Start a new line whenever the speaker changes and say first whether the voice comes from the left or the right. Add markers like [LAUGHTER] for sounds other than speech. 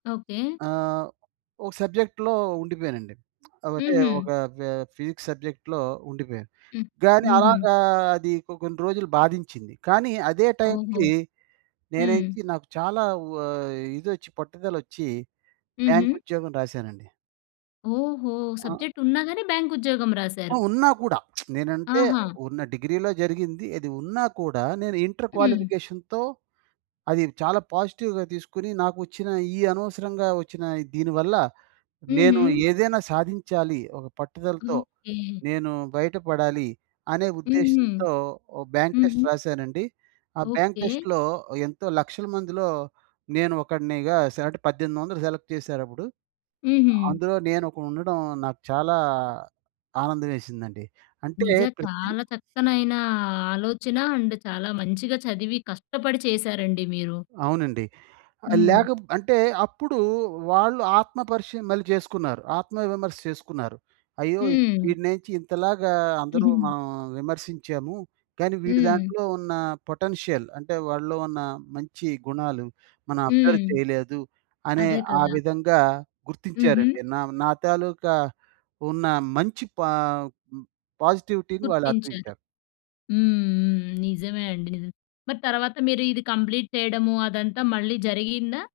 left: Okay.
right: ఆహ్, ఒక సబ్జెక్ట్‌లో ఉండిపోయానండి. [SMACKS LIPS] అంటే, ఒక
left: హుహు.
right: ఫ ఫిజిక్స్ సబ్జెక్ట్‌లో ఉండిపోయాను,
left: హ్మ్.
right: కానీ
left: హుహు.
right: అలాగా అది కొ కొన్ని రోజులు బాధించింది, కానీ అదే
left: ఓహో!
right: టైమ్‌కి
left: హ్మ్.
right: నేనెచ్చి, నాకు చాలా వ ఇదొచ్చి, పట్టుదలొచ్చీ బ్యాంక్
left: హుహు.
right: ఉద్యోగం రాశానండి.
left: ఓహో!
right: ఆ!
left: సబ్జెక్ట్ ఉన్నా గానీ బ్యాం‌కుద్యోగం
right: ఆ!
left: రాశారు.
right: ఉన్నా కూడా. [SMACKS LIPS] నేనంటే,
left: ఆహా!
right: ఉన్న డిగ్రీలో జరిగింది. అది ఉన్నా కూడా నేను ఇంటర్
left: హ్మ్.
right: క్వాలిఫికేషన్‌తో అది చాలా పాజిటివ్‌గా తీసుకుని, నాకొచ్చిన ఈ అనవసరంగా ఒచ్చిన దీని వల్ల నేను
left: హుహు.
right: ఏదైనా సాధించాలి ఒక పట్టుదలతో,
left: ఓకే.
right: నేను బయటపడాలి అనే
left: హుహు.
right: ఉద్దేశ్యంతో ఓ బ్యాంక్
left: హుహు.
right: టెస్ట్ రాశానండి. ఆ బ్యాంక్
left: ఓకే.
right: టెస్ట్‌లో ఎంతో లక్షల మందిలో, నేను ఒకడినిగా సె అంటే, 1800 సెలెక్ట్ చేసారప్పుడు.
left: హుహు.
right: అందులో నేనొకడు ఉండడం నాకు చాలా ఆనందవేసిందండి. అంటే,
left: నిజ
right: ప్రతి
left: చాలా చక్కనైనా ఆలోచన అండ్ చాలా మంచిగా చదివి కష్టపడి చేశారండి మీరు.
right: అవునండి. ఆహ్,
left: హ్మ్.
right: లేక బ్ అంటే, అప్పుడూ వాళ్ళు ఆత్మ పరీక్ష మళ్ళీ చేసుకున్నారు. ఆత్మ విమర్శ చేసుకున్నారు. అయ్యో!
left: హ్మ్.
right: ఈడినేంచి ఇంతలాగా అందరూ
left: హుహు.
right: మనం విమర్శించాము, కానీ వీడి
left: హ్మ్.
right: దాంట్లో ఉన్న పొటెన్షియల్ అంటే, వాడిలో ఉన్న మంచి గుణాలు మనం అబ్జర్వ్
left: హ్మ్.
right: చెయలేదు అనే
left: అదే
right: ఆ
left: కదా!
right: విధంగా
left: హుహు.
right: గుర్తించారండి. నా నా తాలూకా ఉన్న మంచి పా హ్మ్. పాజిటివిటీని వాళ్ళు
left: గుర్తించారు.
right: అర్థించారు.
left: హ్మ్. హ్మ్. నిజమే అండి. నిజమే. మరి తర్వాత మీరు ఇది కంప్లీట్ చెయడము, అదంతా మళ్ళీ జరిగిందా?